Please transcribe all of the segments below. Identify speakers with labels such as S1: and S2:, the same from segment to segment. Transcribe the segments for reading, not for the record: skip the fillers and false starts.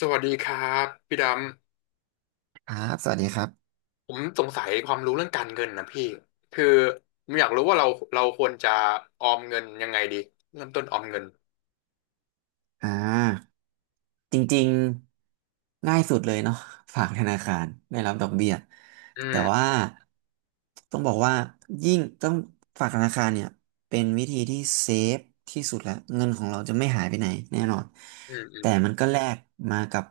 S1: สวัสดีครับพี่ดำ
S2: ครับ สวัสดีครับ
S1: ผมสงสัยความรู้เรื่องการเงินนะพี่คือผมอยากรู้ว่าเราควรจะออมเงินยังไงดีเริ่มต้นออมเงิน
S2: อ่าจริงๆ ง่ายสุดเลยเนาะฝากธนาคาร ได้รับดอกเบี้ย
S1: อื
S2: แต่
S1: ม
S2: ว่า ต้องบอกว่า ยิ่งต้องฝากธนาคารเนี่ย เป็นวิธีที่เซฟที่สุดแล้ว เงินของเราจะไม่หายไปไหนแน่นอน
S1: อืมอืม
S2: แต่มันก็แลกมากับ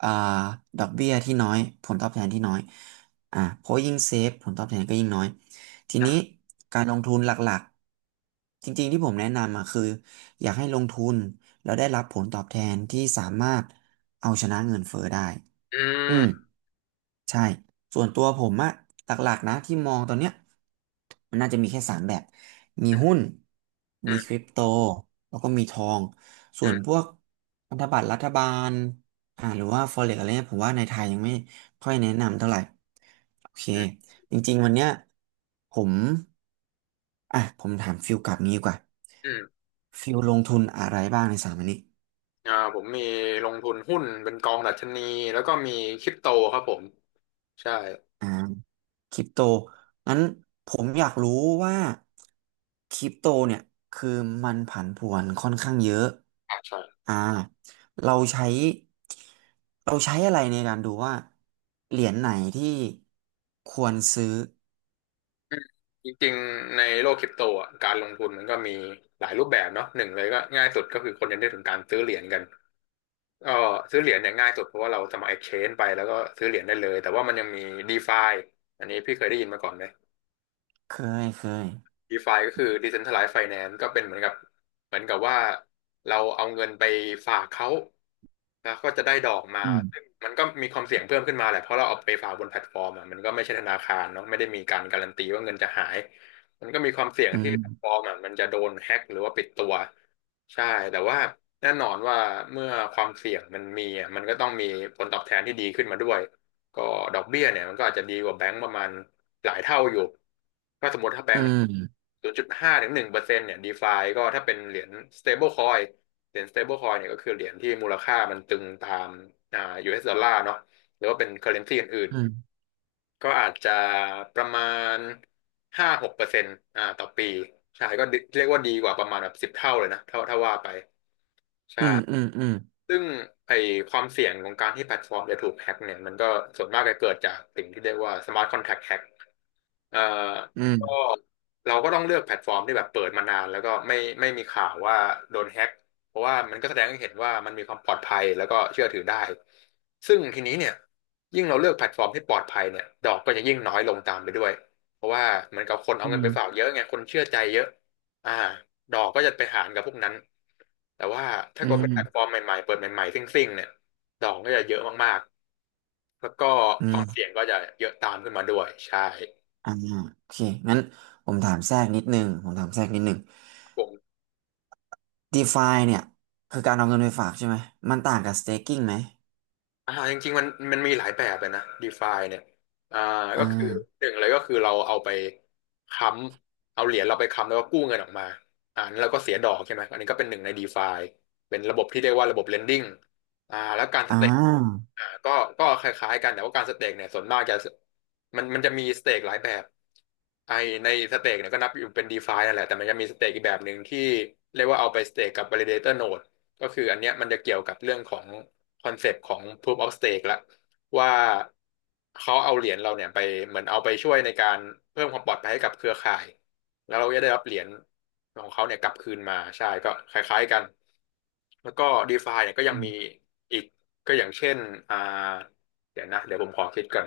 S2: อ่าดอกเบี้ยที่น้อยผลตอบแทนที่น้อยเพราะยิ่งเซฟผลตอบแทนก็ยิ่งน้อยที
S1: นะ
S2: นี้การลงทุนหลักๆจริงๆที่ผมแนะนำอ่ะคืออยากให้ลงทุนแล้วได้รับผลตอบแทนที่สามารถเอาชนะเงินเฟ้อได้
S1: อื
S2: อืม
S1: ม
S2: ใช่ ส่วนตัวผมอะหลักๆนะที่มองตอนเนี้ยมันน่าจะมีแค่สามแบบ มีหุ้น
S1: อื
S2: มีคริ
S1: ม
S2: ปโต แล้วก็มีทอง ส่
S1: อื
S2: วนพ
S1: ม
S2: วกพันธบัตรรัฐบาลหรือว่า forex อะไรเนี่ยผมว่าในไทยยังไม่ค่อยแนะนำเท่าไหร่ โอเค
S1: อืม
S2: จริงๆวันเนี้ยผม ผมถามฟิลกลับนี้ดีกว่า
S1: อืม
S2: ฟิลลงทุนอะไรบ้างในสามอันนี้
S1: ผมมีลงทุนหุ้นเป็นกองดัชนีแล้วก็มีคริปโตครับผมใช่
S2: อ่าคริปโตงั้นผมอยากรู้ว่าคริปโตเนี่ยคือมันผันผวนค่อนข้างเยอะ
S1: ใช่
S2: อ่าเราใช้เราใช้อะไรในการดูว่าเหรียญไหนที่ควรซื้อ
S1: อืมจริงๆในโลกคริปโตอ่ะการลงทุนมันก็มีหลายรูปแบบเนาะหนึ่งเลยก็ง่ายสุดก็คือคนยังได้ถึงการซื้อเหรียญกัน ก็ซื้อเหรียญเนี่ยง่ายสุดเพราะว่าเราสมัคร exchange ไปแล้วก็ซื้อเหรียญได้เลยแต่ว่ามันยังมี DeFi อันนี้พี่เคยได้ยินมาก่อนไหม
S2: เคยเคย
S1: DeFi ก็คือ Decentralized Finance ก็เป็นเหมือนกับว่าเราเอาเงินไปฝากเขา แล้วก็จะได้ดอกมา
S2: อืม
S1: ซึ่งมันก็มีความเสี่ยงเพิ่มขึ้นมาแหละเพราะเราเอาไปฝากบนแพลตฟอร์มอะมันก็ไม่ใช่ธนาคารเนาะไม่ได้มีการการันตีว่าเงินจะหาย มันก็มีความเสี่ยง
S2: อื
S1: ที่แพลตฟอ
S2: ม
S1: ร์มอะมันจะโดนแฮ็กหรือว่าปิดตัวใช่แต่ว่าแน่นอนว่าเมื่อความเสี่ยงมันมีอะมันก็ต้องมีผลตอบแทนที่ดีขึ้นมาด้วยก็ดอกเบี้ยเนี่ยมันก็อาจจะดีกว่าแบงก์ประมาณหลายเท่าอยู่ถ้าสมมติถ้าแบ
S2: อื
S1: งก์
S2: ม
S1: 0.5-1%เนี่ยดีฟาก็ถ้าเป็นเหรียญ stable coin เหรียญ stablecoin เนี่ยก็คือเหรียญที่มูลค่ามันตึงตามอ่า US ดอลลาร์เนาะหรือว่าเป็น currency อื่น
S2: อืม
S1: ๆก็อาจจะประมาณ5-6%ต่อปีใช่ก็เรียกว่าดีกว่าประมาณแบบ10 เท่าเลยนะถ้าว่าไป
S2: อืม
S1: ใช่
S2: อืมอ
S1: ซึ่งไอความเสี่ยงของการที่แพลตฟอร์มจะถูกแฮ็กเนี่ยมันก็ส่วนมากจะเกิดจากสิ่งที่เรียกว่า smart contract hack เอ่อ
S2: ื
S1: ก็
S2: ม
S1: เราก็ต้องเลือกแพลตฟอร์มที่แบบเปิดมานานแล้วก็ไม่มีข่าวว่าโดนแฮ็กเพราะว่ามันก็แสดงให้เห็นว่ามันมีความปลอดภัยแล้วก็เชื่อถือได้ซึ่งทีนี้เนี่ยยิ่งเราเลือกแพลตฟอร์มที่ปลอดภัยเนี่ยดอกก็จะยิ่งน้อยลงตามไปด้วยเพราะว่าเหมือนกับคนเอา
S2: อื
S1: เงินไป
S2: ม
S1: ฝากเยอะไงคนเชื่อใจเยอะอ่าดอกก็จะไปหารกับพวกนั้นแต่ว่าถ้า
S2: อื
S1: เกิ
S2: ม
S1: ด
S2: อื
S1: เป็น
S2: ม
S1: แพลตฟอร์มใหม่ๆเปิดใหม่ๆซิ่งๆเนี่ยดอกก็จะเยอะมากๆแล้วก็
S2: อื
S1: ความ
S2: ม
S1: เสี่ยงก็จะเยอะตามขึ้นมาด้วยใช่
S2: อ่าโอเคงั้นผมถามแทรกนิดนึงผมถามแทรกนิดนึง
S1: ผม
S2: DeFi เนี่ยคือการเอาเงินไปฝากใช่ไหมมันต่างกับ staking ไหม
S1: จริงๆมันมีหลายแบบเลยนะ DeFi เนี่ยอ่า
S2: อ่
S1: ก็คือ
S2: า
S1: หนึ่งเลยก็คือเราเอาไปค้เอาเหรียญเราไปค้ำแล้วก็กู้เงินออกมานั้นเราก็เสียดอกใช่ไหมอันนี้ก็เป็นหนึ่งใน DeFi เป็นระบบที่เรียกว่าระบบ lending แล้วการส
S2: อ่
S1: เต็ก
S2: า
S1: ก็คล้ายๆกันแต่ว่าการสเต็กเนี่ยส่วนมากจะมันจะมีสเต็กหลายแบบไอในสเต็กเนี่ยก็นับอยู่เป็น DeFi นั่นแหละแต่มันจะมีสเต็กอีกแบบหนึ่งที่เรียกว่าเอาไปสเต็กกับ validator node ก็คืออันเนี้ยมันจะเกี่ยวกับเรื่องของ คอนเซปต์ของ Proof of Stake ละว่าเขาเอาเหรียญเราเนี่ยไปเหมือนเอาไปช่วยในการเพิ่มความปลอดภัยให้กับเครือข่ายแล้วเราจะได้รับเหรียญของเขาเนี่ยกลับคืนมาใช่ก็คล้ายๆกันแล้วก็ DeFi เนี่ยก็ยัง
S2: อื
S1: มี
S2: ม
S1: อีกก็อย่างเช่นอ่าเดี๋ยวนะเดี๋ยวผมขอคิดก่อน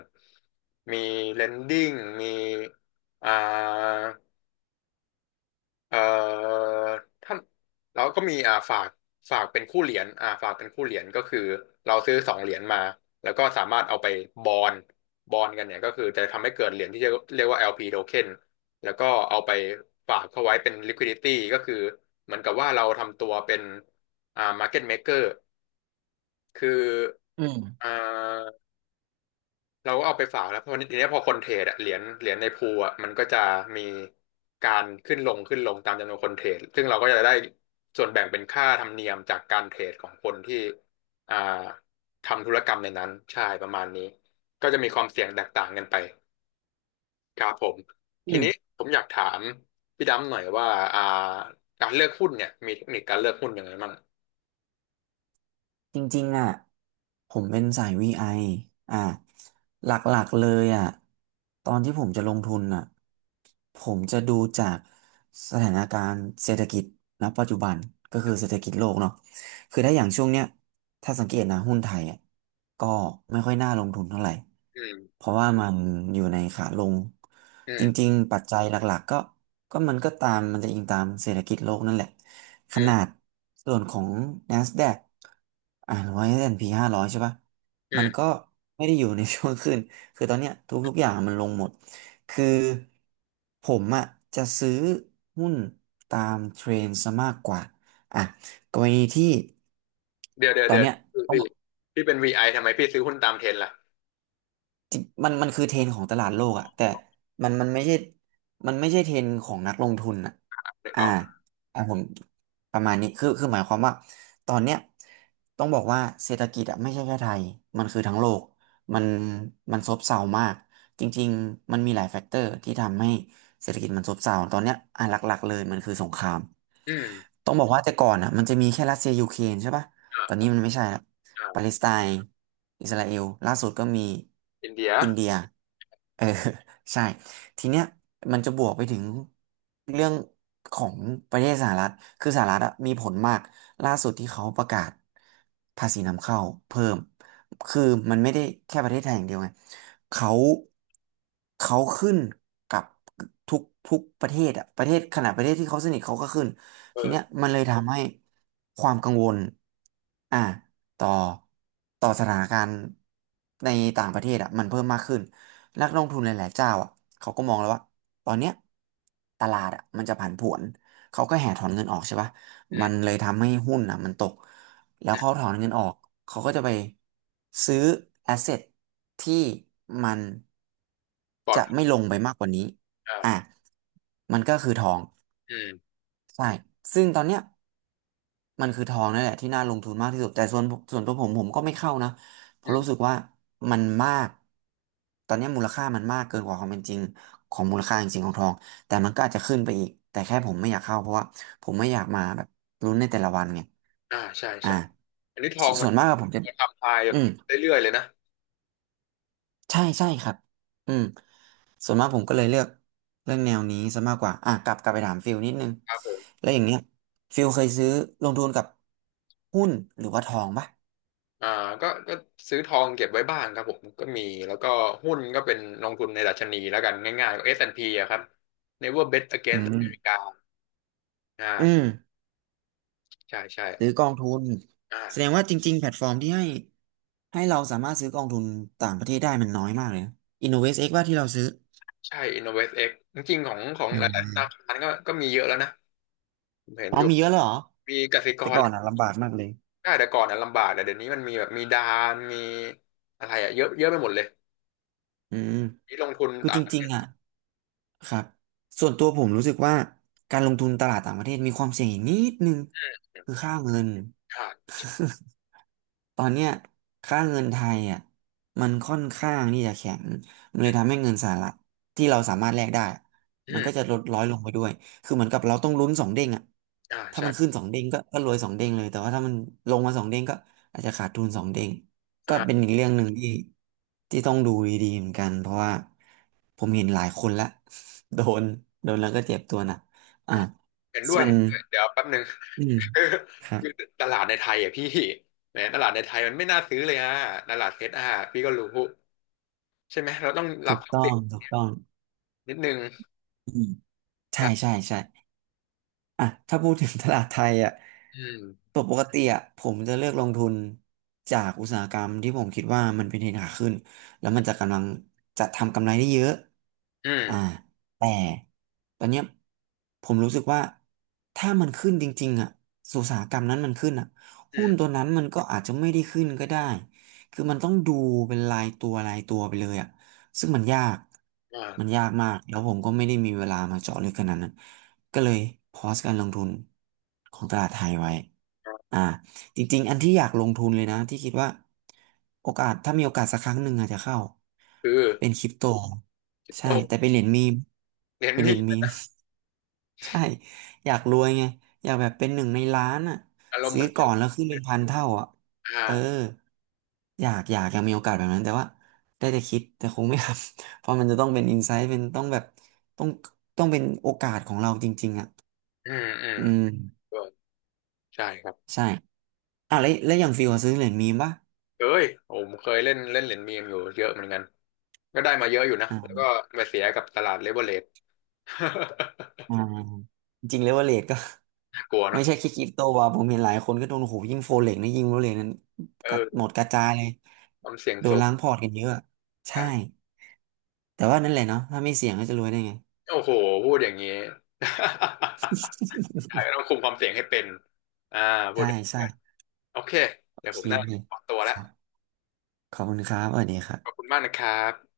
S1: มี Lending มีอ่า เอ่อท่านเราก็มีฝากเป็นคู่เหรียญฝากเป็นคู่เหรียญก็คือเราซื้อสองเหรียญมาแล้วก็สามารถเอาไปบอนบอนกันเนี่ยก็คือจะทำให้เกิดเหรียญที่เรียกว่า LP token แล้วก็เอาไปฝากเข้าไว้เป็น liquidity ก็คือเหมือนกับว่าเราทำตัวเป็นmarket maker คือ
S2: อืม
S1: อ่า เราก็เอาไปฝากแล้วเพราะทีนี้พอคนเทรดอะเหรียญในพูลอะมันก็จะมีการขึ้นลงขึ้นลงตามจำนวนคนเทรดซึ่งเราก็จะได้ส่วนแบ่งเป็นค่าธรรมเนียมจากการเทรดของคนที่อ่าทำธุรกรรมในนั้นใช่ประมาณนี้ก็จะมีความเสี่ยงแตกต่างกันไปครับผม
S2: อื
S1: ที
S2: ม
S1: นี้ผมอยากถามพี่ดำหน่อยว่าอ่าการเลือกหุ้นเนี่ยมีเทคนิคการเลือกหุ้นยังไงบ้าง
S2: จริงๆอ่ะผมเป็นสาย VI ออ่ะหลักๆเลยอ่ะตอนที่ผมจะลงทุนอ่ะผมจะดูจากสถานการณ์เศรษฐกิจณปัจจุบันก็คือเศรษฐกิจโลกเนาะคือถ้าอย่างช่วงเนี้ยถ้าสังเกตนะหุ้นไทยอ่ะก็ไม่ค่อยน่าลงทุนเท่าไหร่
S1: อื
S2: เพ
S1: ม
S2: ราะว่ามันอยู่ในขาลง
S1: อื
S2: จ
S1: ม
S2: ริงๆปัจจัยหลักๆก็มันก็ตามมันจะอิงตามเศรษฐกิจโลกนั่นแหละ ข
S1: อื
S2: นา
S1: ม
S2: ดส่วนของ NASDAQ อ่าหรือว่า S&P 500ใช่ปะ
S1: อื
S2: มันก็
S1: ม
S2: ไม่ได้อยู่ในช่วงขึ้น คือตอนเนี้ยทุกๆอย่างมันลงหมดคือผมอะจะซื้อหุ้นตามเทรนด์ซะมากกว่าอ่ะกรณีที่
S1: เดี๋ยวเดี๋ยว
S2: ตอ
S1: เดี๋
S2: น
S1: ยว
S2: เนี้ยต้อง
S1: พี่
S2: บอก
S1: พี่เป็นวีไอทำไมพี่ซื้อหุ้นตามเทรนด์ล่ะ
S2: จริงมันคือเทรนด์ของตลาดโลกอะแต่มันมันไม่ใช่มันไม่ใช่เทรนด์ของนักลงทุนอะ
S1: นึก
S2: อ่า
S1: ออก
S2: อ่าผมประมาณนี้คือหมายความว่าตอนเนี้ยต้องบอกว่าเศรษฐกิจอะไม่ใช่แค่ไทยมันคือทั้งโลกมันมันซบเซามากจริงๆมันมีหลายแฟกเตอร์ที่ทำให้เศรษฐกิจมันซบเซาตอนเนี้ยอ่ะหลักๆเลยมันคือสงคราม
S1: อืม
S2: ต้องบอกว่าแต่ก่อนอะมันจะมีแค่รัสเซียยูเครนใช่ปะ
S1: อ
S2: ตอนนี้
S1: ่า
S2: มันไม่ใช่ละ
S1: อ่
S2: ปาเล
S1: า
S2: สไตน์อิสราเอลล่าสุดก็มี
S1: อินเดีย
S2: อินเดียเออ ใช่ทีเนี้ยมันจะบวกไปถึงเรื่องของประเทศสหรัฐคือสหรัฐอะมีผลมากล่าสุดที่เขาประกาศภาษีนำเข้าเพิ่มคือมันไม่ได้แค่ประเทศไทยอย่างเดียวไงเขาเขาขึ้นกับทุกทุกประเทศอะประเทศขนาดประเทศที่เขาสนิทเขาก็ขึ้น
S1: เอ
S2: ทีเนี้ย
S1: อ
S2: มันเลยทำให้ความกังวลอ่าต่อต่อสถานการณ์ในต่างประเทศอ่ะมันเพิ่มมากขึ้นนักลงทุนหลายๆเจ้าอ่ะเขาก็มองแล้วว่าตอนเนี้ยตลาดอ่ะมันจะผันผวนเขาก็แห่ถอนเงินออกใช่ปะ
S1: อื
S2: มัน
S1: ม
S2: เลยทำให้หุ้นอ่ะมันตกแล้ว
S1: อื
S2: เขาถ
S1: ม
S2: อนเงินออกเขาก็จะไปซื้อแอสเซทที่มัน
S1: ปลอด
S2: จะไม่ลงไปมากกว่านี้อ่ะ
S1: อ่า
S2: มันก็คือทอง
S1: อืม
S2: ใช่ซึ่งตอนเนี้ย มันคือทองนั่นแหละที่น่าลงทุนมากที่สุดแต่ส่วนตัวผมก็ไม่เข้านะเพ
S1: อื
S2: ราะรู้สึก
S1: ม
S2: ว่ามันมากตอนนี้มูลค่ามันมากเกินกว่าความเป็นจริงของมูลค่าจริงๆของทองแต่มันก็อาจจะขึ้นไปอีกแต่แค่ผมไม่อยากเข้าเพราะว่าผมไม่อยากมาแบบลุ้นในแต่ละวันไง
S1: ใช่
S2: อ่า
S1: ใช่อันนี้ทอ
S2: ส
S1: งมั
S2: ส่
S1: น
S2: วนมากอะผมจะ
S1: ทำลายแบ
S2: อื
S1: บ
S2: ม
S1: เรื่อยๆเลยนะ
S2: ใช่ใช่ครับอืมส่วนมากผมก็เลยเลือกเรื่องแนวนี้ซะมากกว่าอ่ะกลับไปถามฟิลนิดนึง
S1: ครับผม
S2: แล้วอย่างเงี้ยฟิลเคยซื้อลงทุนกับหุ้นหรือว่าทองปะ
S1: อ่าก็ซื้อทองเก็บไว้บ้างครับผมก็มี แล้วก็หุ้นก็เป็นลงทุนในดัชนีแล้วกันง่ายๆก็ S&P อสแอนด์พีอะครับ Never Bet
S2: อื
S1: Against
S2: ม
S1: America
S2: อืม
S1: อ่าใช่ ใช่
S2: หรือกองทุน
S1: อ่า
S2: แสดงว่าจริงๆแพลตฟอร์มที่ให้เราสามารถซื้อกองทุนต่างประเทศได้มันน้อยมากเลยนะ i n n o v ็กซ x ว่าที่เราซื้อ
S1: ใช่ InnovestX จริงๆของ
S2: อื
S1: หลายๆธนา
S2: ม
S1: คารก็มีเยอะแล้วนะผมเห็น
S2: อ๋อ
S1: อยู่
S2: มีเยอะเลยเหรอ
S1: มีกสิก
S2: แต่
S1: ร
S2: ก่อนอ่ะลำบากมากเลย
S1: ได้แต่ก่อนนะลำบากแต่เดี๋ยวนี้มันมีแบบมีดานมีอะไรอะเยอะเยอะไปหมดเลย
S2: อืม
S1: นี่ลงทุน
S2: คือ
S1: ต่า
S2: จ
S1: งประเท
S2: ริงๆอ่ะ
S1: ศ
S2: ครับส่วนตัวผมรู้สึกว่าการลงทุนตลาดต่างประเทศมีความเสี่ยงอีกนิดนึงคือค่าเงิน
S1: อ่า
S2: ตอนเนี้ยค่าเงินไทยอ่ะมันค่อนข้างที่จะแข็งมันเล
S1: อื
S2: ยทำ
S1: ม
S2: ให้เงินสหรัฐที่เราสามารถแลกได้มันก็จะ
S1: อ
S2: ลดร้อยลงไปด้วยคือเหมือนกับเราต้องลุ้นสองเด้งอ่ะถ้า
S1: ใช่
S2: มันขึ้นสองเด้งก็รวยสองเด้งเลยแต่ว่าถ้ามันลงมาสองเด้งก็อาจจะขาดทุนสองเด้งก็เป็น
S1: อ่า
S2: อีกเรื่องหนึ่งที่ต้องดูดีๆเหมือนกันเพราะว่าผมเห็นหลายคนละ โดนโดนแล้วก็เจ็บตัวหนะอ่ะ
S1: เห็นด้ว
S2: ส่
S1: ย
S2: วน
S1: เดี๋ยวแป๊บหนึ่ง
S2: อืม
S1: คือ
S2: ครั
S1: คือ
S2: บ
S1: ตลาดในไทยอ่ะพี่แหมตลาดในไทยมันไม่น่าซื้อเลยฮะตลาดเซตอ่ะพี่ก็รู้ใช่ไหมเราต้องรั
S2: ถู
S1: บ
S2: ก
S1: ความ
S2: ต้อ
S1: เสี่ย
S2: ง
S1: ง
S2: ถูกต้อง
S1: นิดนึง
S2: อืม ใช่ใช่
S1: ใช่
S2: ใช่อ่ะถ้าพูดถึงตลาดไทยอ่ะ
S1: อืม
S2: ปกติอ่ะผมจะเลือกลงทุนจากอุตสาหกรรมที่ผมคิดว่ามันเป็นเทรนด์ขาขึ้นแล้วมันจะกำลังจะทำกำไรได้เยอะ
S1: อื
S2: อ่า
S1: ม
S2: แต่ตอนเนี้ยผมรู้สึกว่าถ้ามันขึ้นจริงๆอ่ะอุตสาหกรรมนั้นมันขึ้นอ่ะ
S1: อื
S2: หุ้น
S1: ม
S2: ตัวนั้นมันก็อาจจะไม่ได้ขึ้นก็ได้คือมันต้องดูเป็นรายตัวไปเลยอ่ะ ซึ่งมันยาก
S1: อ่า
S2: มันยากมากแล้วผมก็ไม่ได้มีเวลามาเจาะลึกขนาดนั้น ก็เลยพอสการลงทุนของตลาดไทยไว้ อ่าจริงๆอันที่อยากลงทุนเลยนะ ที่คิดว่าโอกาส ถ้ามีโอกาสสักครั้งหนึ่งอาจจะเข้า
S1: คือ
S2: เป็นคริปโต
S1: คริปโต
S2: ใช่ แต่เป็นเหรียญมีม
S1: เน้น
S2: เป็นเหรี
S1: นี่
S2: ยญ
S1: มั
S2: มี
S1: น
S2: ม ใช่อยากรวยไงอยากแบบเป็นหนึ่งในล้านอ่ะ
S1: อารมณ์เห
S2: ซื้
S1: มื
S2: อ
S1: อน
S2: ก่
S1: คื
S2: อ
S1: อ
S2: นแล้วขึ้นเป็นพันเท่าอ่ะ
S1: อ่า
S2: เอออยากอยากยังมีโอกาสแบบนั้นแต่ว่าได้แต่คิดแต่คงไม่ทำ เพราะมันจะต้องเป็นอินไซต์เป็นต้องแบบต้องต้องเป็นโอกาสของเราจริงๆอ่ะ
S1: อืมอืม
S2: อืม
S1: ก็ใช่ครับ
S2: ใช่อ่ะแล้วอย่างฟิวอะซื้อเหรียญมีมป่ะ
S1: เคยผมเคยเล่นเล่นเหรียญมีมอยู่เยอะเหมือนกัน ก็ได้มาเยอะอยู่นะ แล้ว
S2: อ่า
S1: ก็มาเสียกับตลาดเลเวอเรจ
S2: อ่า จริงเลเวอเรจก็
S1: น่ากลัว
S2: ไม่
S1: เนาะ
S2: ใช่แค่คริปโตว่ะผมเห็นหลายคนก็โดนโอ้โหยิ่งโฟเล็กนี่ยิ่งโฟเล็กนั้นกัดหม
S1: เออ
S2: ดกระจายเลย
S1: ความเสี่ยง
S2: โดน
S1: สูง
S2: ล้างพอร์ตกันเยอะใช่
S1: ใช่
S2: แต่ว่านั่นแหละเนาะถ้าไม่เสี่ยงก็จะรวยได้ไง
S1: โอ้โห พูดอย่างนี้ ใช่ ต้องคุมความเสี่ยงให้เป็นอ่าพู
S2: ใช่
S1: ดอย่างนี้
S2: ใช่
S1: โอเค
S2: โอ
S1: เดี๋ยวผ
S2: เค
S1: มน่าขอตัว
S2: ค
S1: แล้ว
S2: รับขอบคุณครับสวัสดีครั
S1: ขอบคุ
S2: บ
S1: ณมากนะครับ